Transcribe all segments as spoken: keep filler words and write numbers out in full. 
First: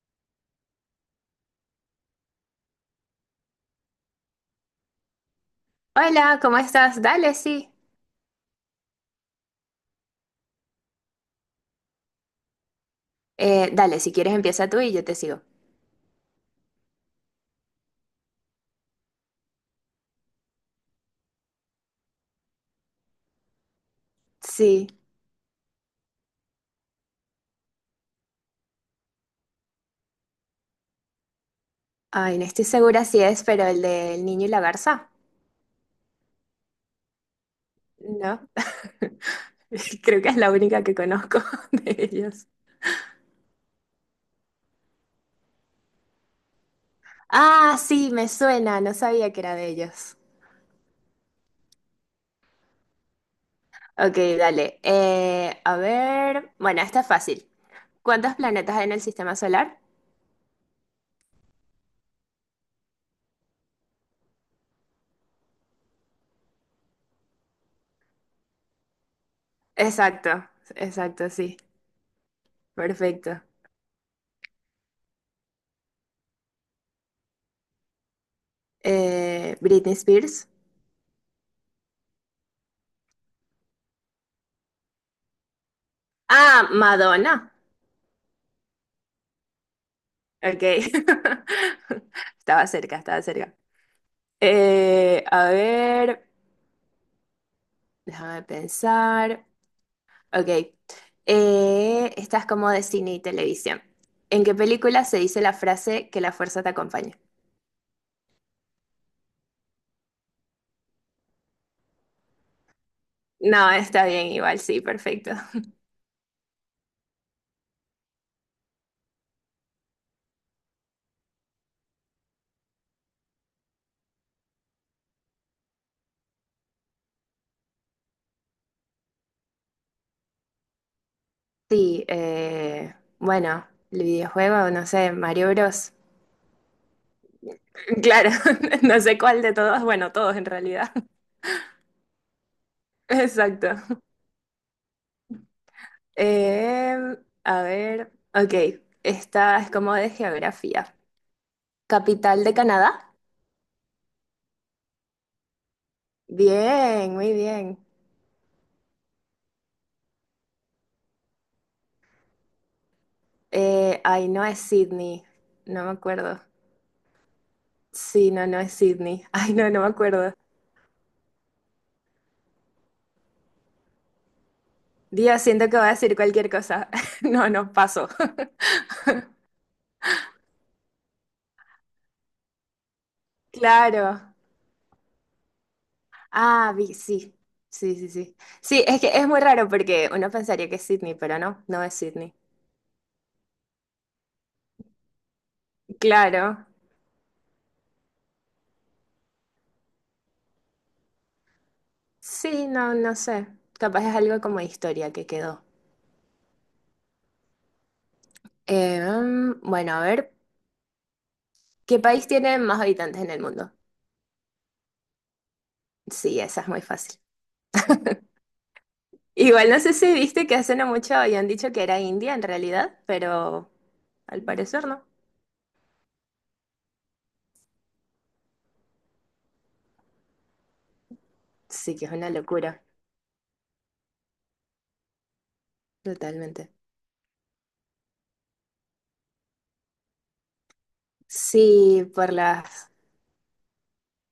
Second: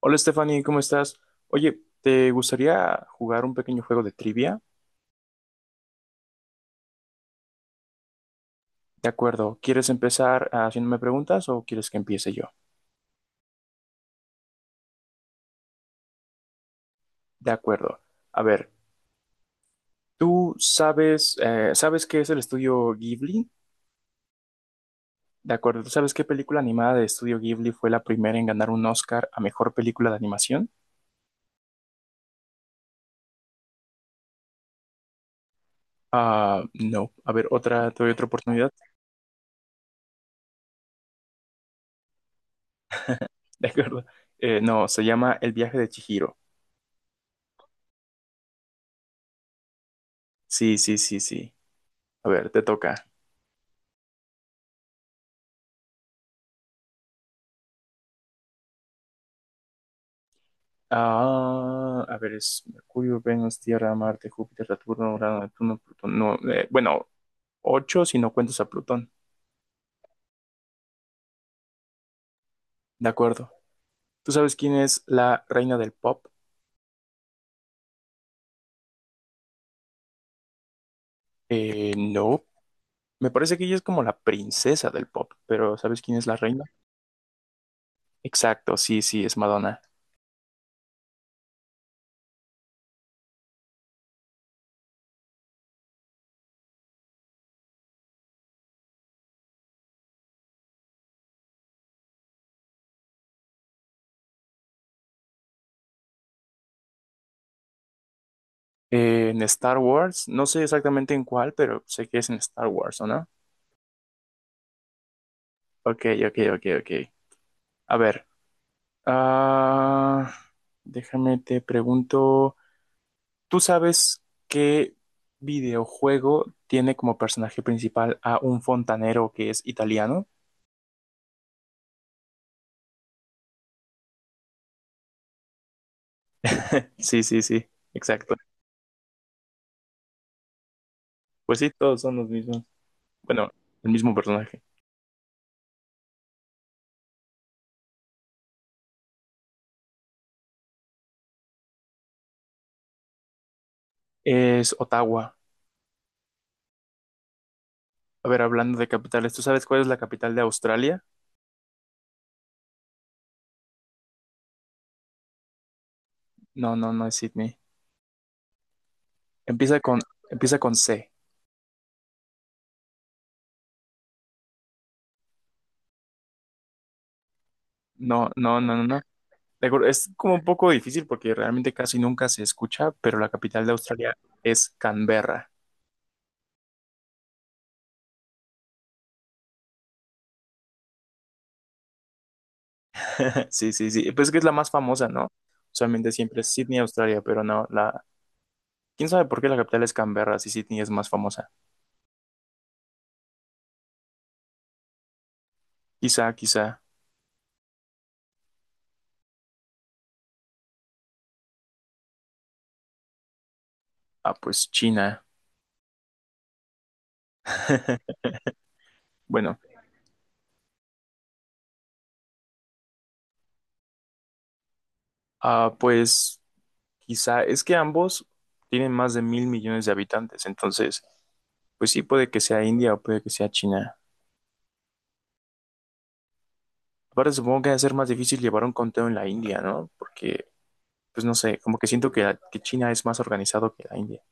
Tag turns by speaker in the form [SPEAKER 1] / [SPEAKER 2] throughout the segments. [SPEAKER 1] Hola Stephanie, ¿cómo estás? Oye, ¿te gustaría jugar un pequeño juego de trivia?
[SPEAKER 2] Hola, ¿cómo estás? Dale, sí.
[SPEAKER 1] De acuerdo, ¿quieres empezar haciéndome preguntas o quieres que empiece yo?
[SPEAKER 2] Eh, dale, si quieres empieza tú y yo te sigo.
[SPEAKER 1] De acuerdo. A ver, ¿tú sabes, eh, sabes qué es el estudio Ghibli?
[SPEAKER 2] Sí.
[SPEAKER 1] De acuerdo, ¿tú sabes qué película animada de estudio Ghibli fue la primera en ganar un Oscar a mejor película de animación?
[SPEAKER 2] Ay, no estoy segura si es, pero el del niño y la garza.
[SPEAKER 1] Ah, no. A ver, otra, te doy otra
[SPEAKER 2] No.
[SPEAKER 1] oportunidad.
[SPEAKER 2] Creo que es la única que conozco de ellos.
[SPEAKER 1] De acuerdo. Eh, no, se llama El viaje de Chihiro.
[SPEAKER 2] Ah, sí, me suena, no sabía que era de ellos.
[SPEAKER 1] Sí, sí, sí, sí. A ver, te toca.
[SPEAKER 2] Ok, dale. Eh, a ver. Bueno, esta es fácil. ¿Cuántos planetas hay en el sistema solar?
[SPEAKER 1] Ah, a ver, es Mercurio, Venus, Tierra, Marte, Júpiter, Saturno, Urano, Neptuno, Plutón. No, eh, bueno, ocho si no cuentas a Plutón.
[SPEAKER 2] Exacto, exacto, sí.
[SPEAKER 1] De
[SPEAKER 2] Perfecto.
[SPEAKER 1] acuerdo. ¿Tú sabes quién es la reina del pop?
[SPEAKER 2] Eh, Britney Spears.
[SPEAKER 1] Eh, no. Me parece que ella es como la princesa del pop, pero ¿sabes quién es la reina?
[SPEAKER 2] Ah, Madonna.
[SPEAKER 1] Exacto, sí, sí, es Madonna.
[SPEAKER 2] Ok. Estaba cerca, estaba cerca. Eh, a ver, déjame pensar. Ok. Eh, esta es como de cine y televisión. ¿En qué película se dice la frase que la fuerza te acompaña?
[SPEAKER 1] Eh, en Star Wars, no sé exactamente en cuál, pero sé que es en Star Wars, ¿o no?
[SPEAKER 2] No, está bien, igual, sí, perfecto.
[SPEAKER 1] Ok, ok, ok, ok. A ver, ah, déjame te pregunto. ¿Tú sabes qué videojuego tiene como personaje principal a un fontanero que es italiano?
[SPEAKER 2] Sí, eh, bueno, el videojuego, no sé, Mario Bros.
[SPEAKER 1] Sí, sí, sí,
[SPEAKER 2] Claro,
[SPEAKER 1] exacto.
[SPEAKER 2] no sé cuál de todos, bueno, todos en realidad.
[SPEAKER 1] Pues sí, todos son los mismos. Bueno,
[SPEAKER 2] Exacto.
[SPEAKER 1] el mismo personaje.
[SPEAKER 2] Em, a ver, ok, esta es como de geografía. Capital de Canadá.
[SPEAKER 1] Es Ottawa.
[SPEAKER 2] Bien, muy bien.
[SPEAKER 1] A ver, hablando de capitales, ¿tú sabes cuál es la capital de Australia?
[SPEAKER 2] Eh, ay, no es Sydney, no me acuerdo.
[SPEAKER 1] No, no, no es Sydney.
[SPEAKER 2] Sí, no, no es Sydney. Ay, no,
[SPEAKER 1] Empieza
[SPEAKER 2] no me
[SPEAKER 1] con,
[SPEAKER 2] acuerdo.
[SPEAKER 1] empieza con C.
[SPEAKER 2] Dios, siento que voy a decir cualquier cosa. No, no, paso.
[SPEAKER 1] No, no, no, no, no. De acuerdo, es como un poco difícil porque realmente casi nunca se escucha, pero la capital de Australia
[SPEAKER 2] Claro.
[SPEAKER 1] es Canberra.
[SPEAKER 2] Ah, vi- sí, sí, sí, sí. Sí, es que es muy raro porque uno pensaría que es Sydney, pero no, no es Sydney.
[SPEAKER 1] Sí, sí, sí. Pues es que es la más famosa, ¿no? Usualmente siempre es
[SPEAKER 2] Claro.
[SPEAKER 1] Sydney, Australia, pero no, la ¿quién sabe por qué la capital es Canberra si Sydney es más famosa?
[SPEAKER 2] Sí, no, no sé. Capaz es algo como de historia que quedó.
[SPEAKER 1] Quizá, quizá.
[SPEAKER 2] Eh, mm, bueno, a ver, ¿qué país tiene más habitantes en el mundo?
[SPEAKER 1] Ah, pues China.
[SPEAKER 2] Sí, esa es muy fácil.
[SPEAKER 1] Bueno,
[SPEAKER 2] Igual no sé si viste que hace no mucho habían dicho que era India en realidad, pero al parecer no.
[SPEAKER 1] ah, pues quizá. Es que ambos tienen más de mil millones de habitantes, entonces, pues
[SPEAKER 2] Sí,
[SPEAKER 1] sí,
[SPEAKER 2] que es una
[SPEAKER 1] puede que sea
[SPEAKER 2] locura,
[SPEAKER 1] India o puede que sea China.
[SPEAKER 2] totalmente.
[SPEAKER 1] Aparte, supongo que va a ser más difícil llevar un conteo en la India, ¿no? Porque, pues no sé, como que
[SPEAKER 2] Sí,
[SPEAKER 1] siento
[SPEAKER 2] por
[SPEAKER 1] que, que
[SPEAKER 2] las...
[SPEAKER 1] China es más organizado que la India.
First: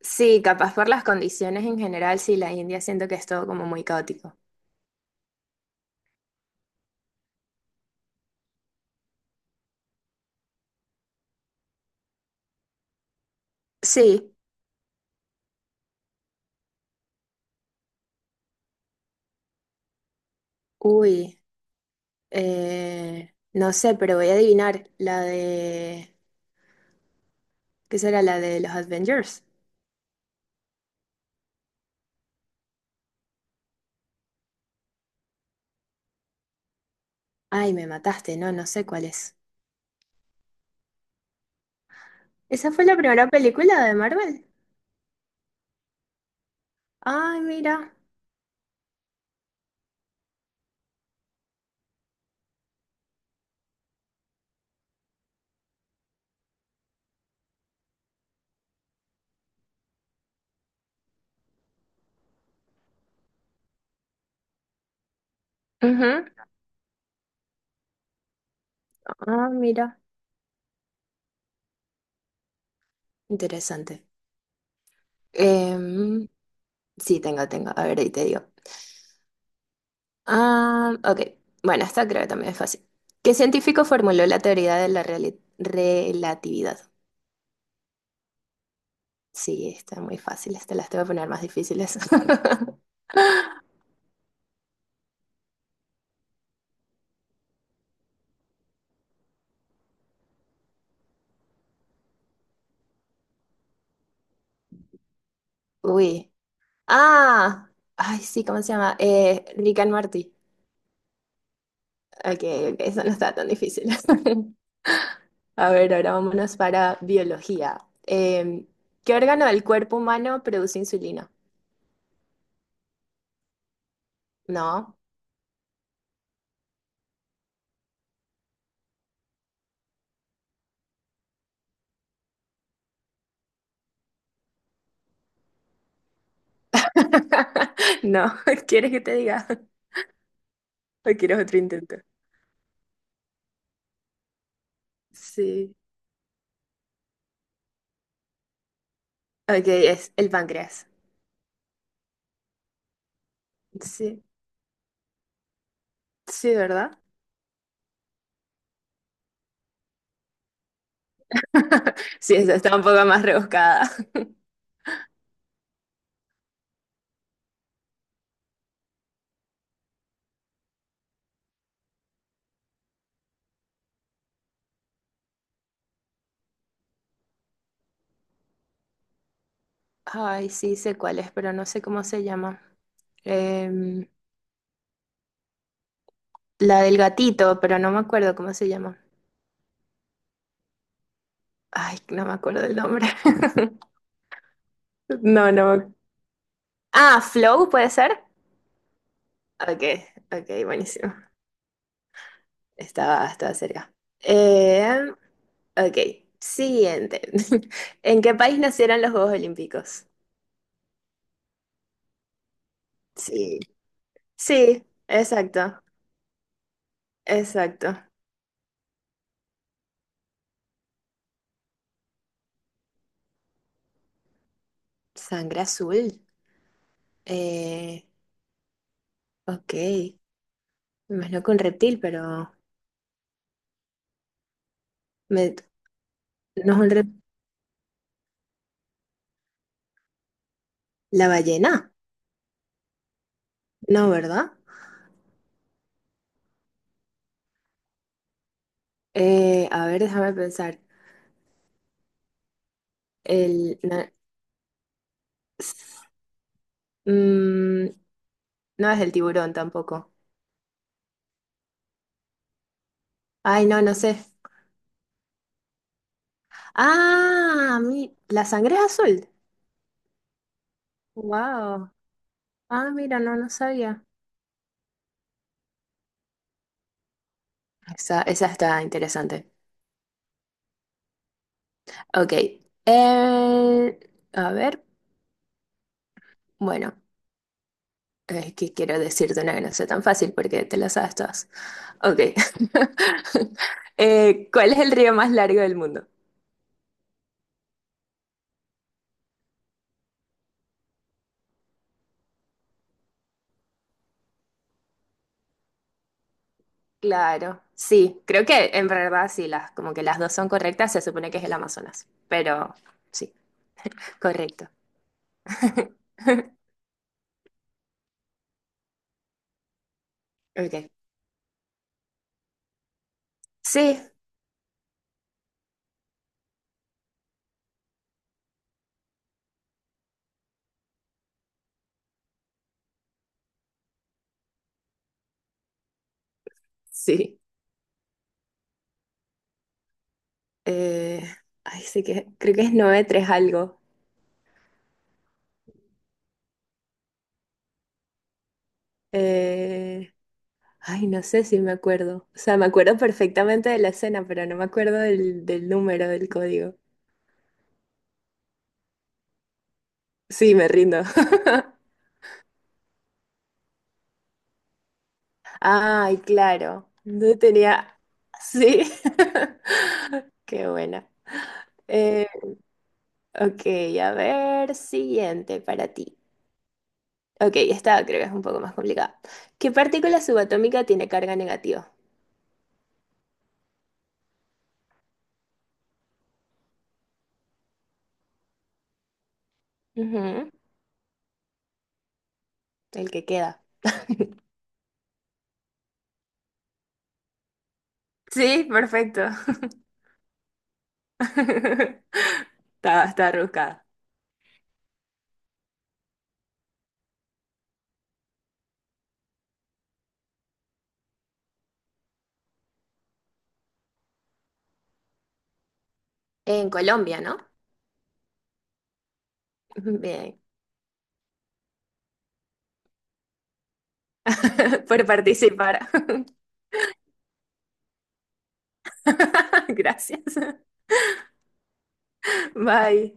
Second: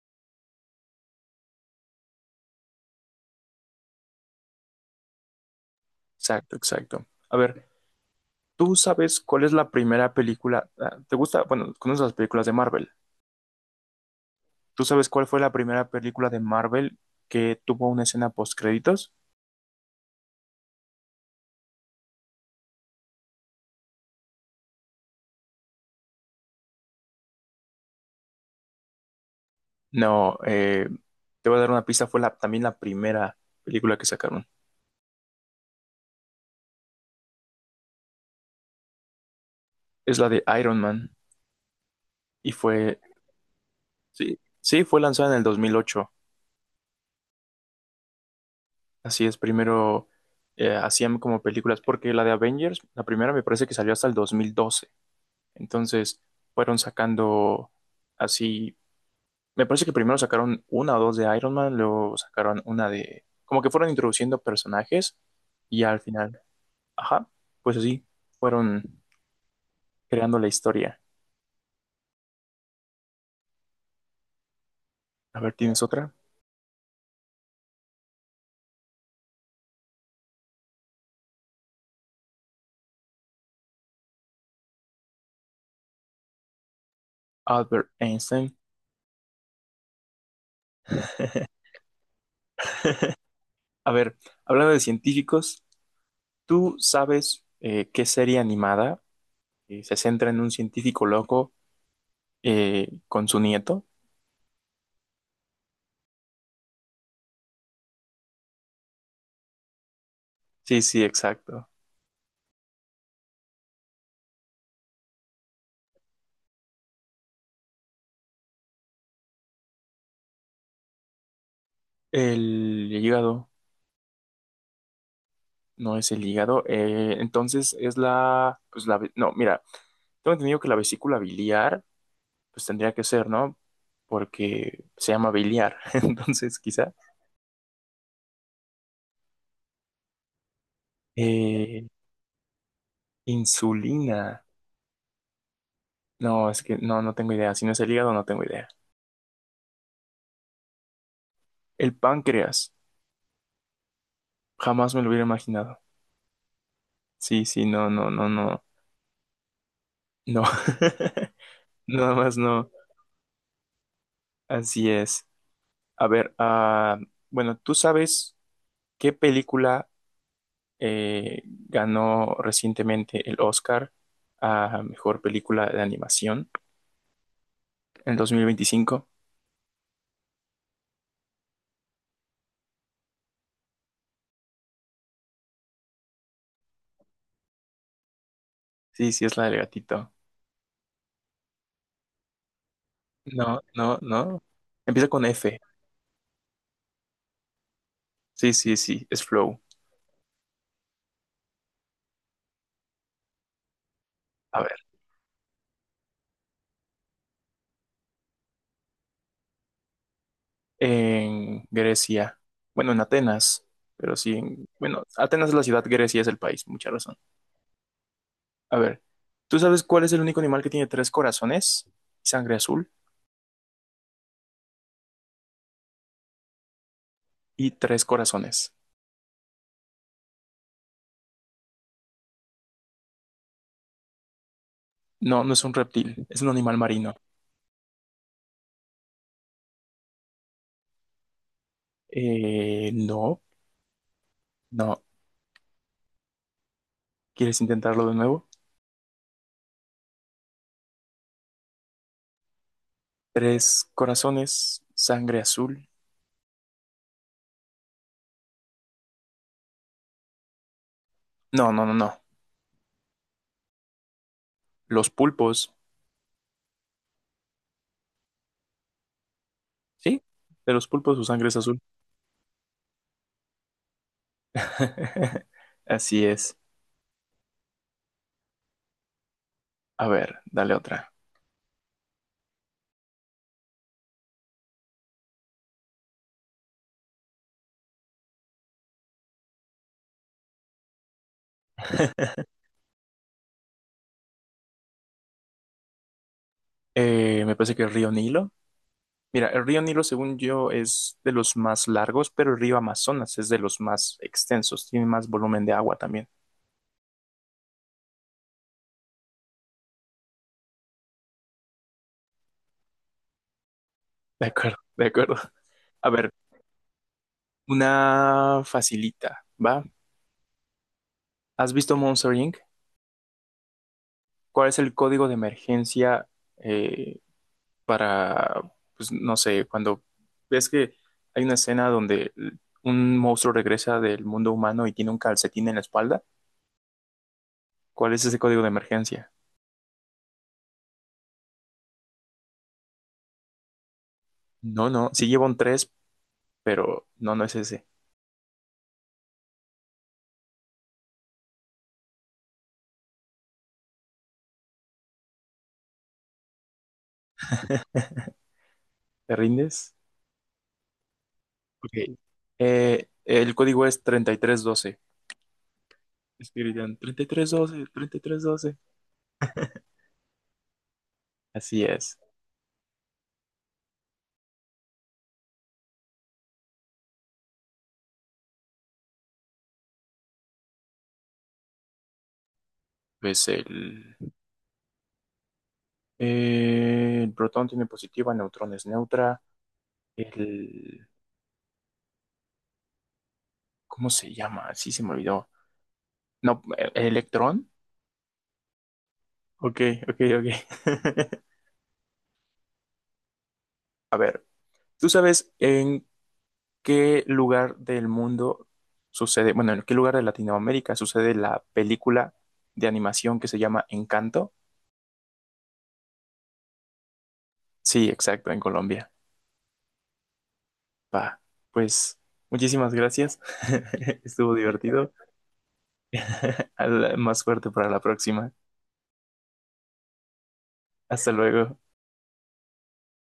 [SPEAKER 2] Sí, capaz por las condiciones en general, sí, la India siento que es todo como muy caótico.
[SPEAKER 1] Exacto, exacto. A ver, ¿tú sabes cuál es la primera película? Ah, ¿te gusta? Bueno, conoces las películas de Marvel.
[SPEAKER 2] Sí,
[SPEAKER 1] ¿Tú sabes cuál fue la primera película de Marvel que tuvo una escena post créditos?
[SPEAKER 2] uy, eh, no sé, pero voy a adivinar la de... ¿Qué será la de los Avengers?
[SPEAKER 1] No, eh, te voy a dar una pista. Fue la, también la primera película que sacaron.
[SPEAKER 2] Ay, me mataste, no, no sé cuál es.
[SPEAKER 1] Es la de Iron Man y
[SPEAKER 2] ¿Esa fue la
[SPEAKER 1] fue,
[SPEAKER 2] primera película de
[SPEAKER 1] sí,
[SPEAKER 2] Marvel?
[SPEAKER 1] sí, fue lanzada en el dos mil ocho.
[SPEAKER 2] Ay, mira.
[SPEAKER 1] Así es, primero eh, hacían como películas porque la de Avengers, la primera me parece que salió hasta el dos mil doce. Entonces fueron sacando así. Me parece que primero sacaron una o dos de Iron Man, luego sacaron una de… Como que fueron introduciendo personajes y al
[SPEAKER 2] Ujú.
[SPEAKER 1] final, ajá, pues así, fueron
[SPEAKER 2] Ah, mira.
[SPEAKER 1] creando la historia.
[SPEAKER 2] Interesante.
[SPEAKER 1] A ver, ¿tienes
[SPEAKER 2] Em,
[SPEAKER 1] otra?
[SPEAKER 2] sí, tengo, tengo. A ver, ahí te digo. Ah, ok. Bueno, esta creo que también es fácil. ¿Qué científico formuló la teoría de la reali- relatividad?
[SPEAKER 1] Albert Einstein.
[SPEAKER 2] Sí, está muy fácil. Te las te voy a poner más difíciles.
[SPEAKER 1] A ver, hablando de científicos, ¿tú sabes eh, qué serie animada eh, se centra en un científico loco eh, con su nieto?
[SPEAKER 2] Uy. Ah. Ay, sí, ¿cómo se llama? Eh, Rick and Morty.
[SPEAKER 1] Sí, sí, exacto.
[SPEAKER 2] Ok, ok, eso no está tan difícil. A ver, ahora vámonos para biología. Em, ¿Qué órgano del cuerpo humano produce insulina?
[SPEAKER 1] El hígado,
[SPEAKER 2] No.
[SPEAKER 1] no es el hígado. Eh, entonces es la, pues la, no, mira, tengo entendido que la vesícula biliar, pues tendría que ser, ¿no? Porque se llama biliar. Entonces, quizá.
[SPEAKER 2] No, ¿quieres que te diga? ¿O quieres otro
[SPEAKER 1] Eh,
[SPEAKER 2] intento?
[SPEAKER 1] insulina.
[SPEAKER 2] Sí.
[SPEAKER 1] No, es que no, no tengo idea. Si no es el hígado, no tengo idea.
[SPEAKER 2] Ok, es el páncreas.
[SPEAKER 1] El páncreas.
[SPEAKER 2] Sí,
[SPEAKER 1] Jamás me lo hubiera imaginado.
[SPEAKER 2] sí, ¿verdad?
[SPEAKER 1] Sí, sí, no, no, no, no. No. Nada
[SPEAKER 2] Sí,
[SPEAKER 1] más
[SPEAKER 2] esa
[SPEAKER 1] no.
[SPEAKER 2] está un poco más rebuscada.
[SPEAKER 1] Así es. A ver, ah, bueno, ¿tú sabes qué película eh, ganó recientemente el Oscar a mejor película de animación en el dos mil veinticinco?
[SPEAKER 2] Ay, sí, sé cuál es, pero no sé cómo se llama. Em, la del gatito, pero no me acuerdo cómo se llama.
[SPEAKER 1] Sí, sí, es la del gatito.
[SPEAKER 2] Ay, no me acuerdo el nombre.
[SPEAKER 1] No, no, no. Empieza con
[SPEAKER 2] No,
[SPEAKER 1] F.
[SPEAKER 2] no. me Ah, Flow, ¿puede ser?
[SPEAKER 1] Sí, sí, sí, es Flow.
[SPEAKER 2] Ok, ok, buenísimo. Estaba, estaba cerca.
[SPEAKER 1] A ver,
[SPEAKER 2] Eh, ok, siguiente. ¿En qué país nacieron los Juegos Olímpicos?
[SPEAKER 1] en Grecia. Bueno, en
[SPEAKER 2] Sí.
[SPEAKER 1] Atenas, pero sí, en-
[SPEAKER 2] Sí,
[SPEAKER 1] bueno, Atenas es la ciudad,
[SPEAKER 2] exacto,
[SPEAKER 1] Grecia es el país, mucha razón.
[SPEAKER 2] exacto.
[SPEAKER 1] A ver, ¿tú sabes cuál es el único animal que tiene tres corazones, sangre azul
[SPEAKER 2] Sangre azul.
[SPEAKER 1] y
[SPEAKER 2] Eh,
[SPEAKER 1] tres corazones?
[SPEAKER 2] ok, me imagino que un reptil, pero
[SPEAKER 1] No, no
[SPEAKER 2] me-
[SPEAKER 1] es un reptil, es un
[SPEAKER 2] no
[SPEAKER 1] animal
[SPEAKER 2] es un
[SPEAKER 1] marino.
[SPEAKER 2] reptil. La ballena,
[SPEAKER 1] Eh, no,
[SPEAKER 2] no, ¿verdad?
[SPEAKER 1] no. ¿Quieres intentarlo de nuevo?
[SPEAKER 2] Eh, a ver, déjame pensar. El,
[SPEAKER 1] Tres
[SPEAKER 2] na-
[SPEAKER 1] corazones, sangre azul.
[SPEAKER 2] mm, no es el tiburón tampoco.
[SPEAKER 1] No, no, no, no.
[SPEAKER 2] Ay, no, no sé.
[SPEAKER 1] Los pulpos,
[SPEAKER 2] Ah, mi- la sangre es azul.
[SPEAKER 1] ¿sí? De los pulpos su sangre es azul.
[SPEAKER 2] Wow. Ah, mira, no, no sabía.
[SPEAKER 1] Así es.
[SPEAKER 2] Esa, esa está interesante.
[SPEAKER 1] A ver, dale otra.
[SPEAKER 2] Ok. eh, a ver, bueno, es que quiero decirte una que no sea tan fácil porque te la sabes todas. Ok. Eh, ¿cuál es el río más largo del mundo?
[SPEAKER 1] Eh, me parece que el río Nilo. Mira, el río Nilo, según yo, es de los más largos, pero el río Amazonas es de los más extensos, tiene más volumen de agua también.
[SPEAKER 2] Claro, sí, creo que en verdad sí, las, como que las dos son correctas, se supone que es el Amazonas, pero sí,
[SPEAKER 1] De
[SPEAKER 2] correcto.
[SPEAKER 1] acuerdo, de acuerdo. A ver, una facilita, ¿va?
[SPEAKER 2] Ok.
[SPEAKER 1] ¿Has visto Monster Inc?
[SPEAKER 2] Sí,
[SPEAKER 1] ¿Cuál es el código de emergencia eh, para, pues no sé, cuando ves que hay una escena donde un monstruo regresa del mundo humano y tiene un calcetín en la espalda,
[SPEAKER 2] sí.
[SPEAKER 1] cuál es ese código de emergencia?
[SPEAKER 2] Eh, Ay, sí que creo que es nueve tres algo.
[SPEAKER 1] No, no, sí lleva un tres, pero no, no es ese.
[SPEAKER 2] Eh, Ay, no sé si me acuerdo. O sea, me acuerdo perfectamente de la escena, pero no me acuerdo del, del número del código.
[SPEAKER 1] ¿Te rindes?
[SPEAKER 2] Sí, me rindo.
[SPEAKER 1] Ok. Eh, el código es treinta y tres doce.
[SPEAKER 2] Ay, claro.
[SPEAKER 1] Escribirán treinta y
[SPEAKER 2] No
[SPEAKER 1] tres doce,
[SPEAKER 2] tenía.
[SPEAKER 1] treinta y tres doce.
[SPEAKER 2] Sí. Qué buena.
[SPEAKER 1] Así es.
[SPEAKER 2] Eh, ok, a ver, siguiente para ti. Ok, esta creo que es un poco más complicada. ¿Qué partícula subatómica tiene carga negativa?
[SPEAKER 1] Pues el, eh, el protón tiene positiva, neutrón es neutra.
[SPEAKER 2] Ujú,
[SPEAKER 1] El,
[SPEAKER 2] el que queda.
[SPEAKER 1] ¿cómo se llama? Sí, se me olvidó. No, ¿e- ¿electrón?
[SPEAKER 2] Sí, perfecto.
[SPEAKER 1] Ok, ok, ok.
[SPEAKER 2] Está, está rebuscada.
[SPEAKER 1] A ver, ¿tú sabes en qué lugar del mundo sucede, bueno, en qué lugar de Latinoamérica sucede la película de animación que se llama Encanto?
[SPEAKER 2] En Colombia, ¿no?
[SPEAKER 1] Sí, exacto, en Colombia.
[SPEAKER 2] Bien.
[SPEAKER 1] Pa, pues muchísimas gracias. Estuvo
[SPEAKER 2] Por
[SPEAKER 1] divertido.
[SPEAKER 2] participar.
[SPEAKER 1] Al- más suerte para la próxima.
[SPEAKER 2] Gracias.
[SPEAKER 1] Hasta luego.
[SPEAKER 2] Bye.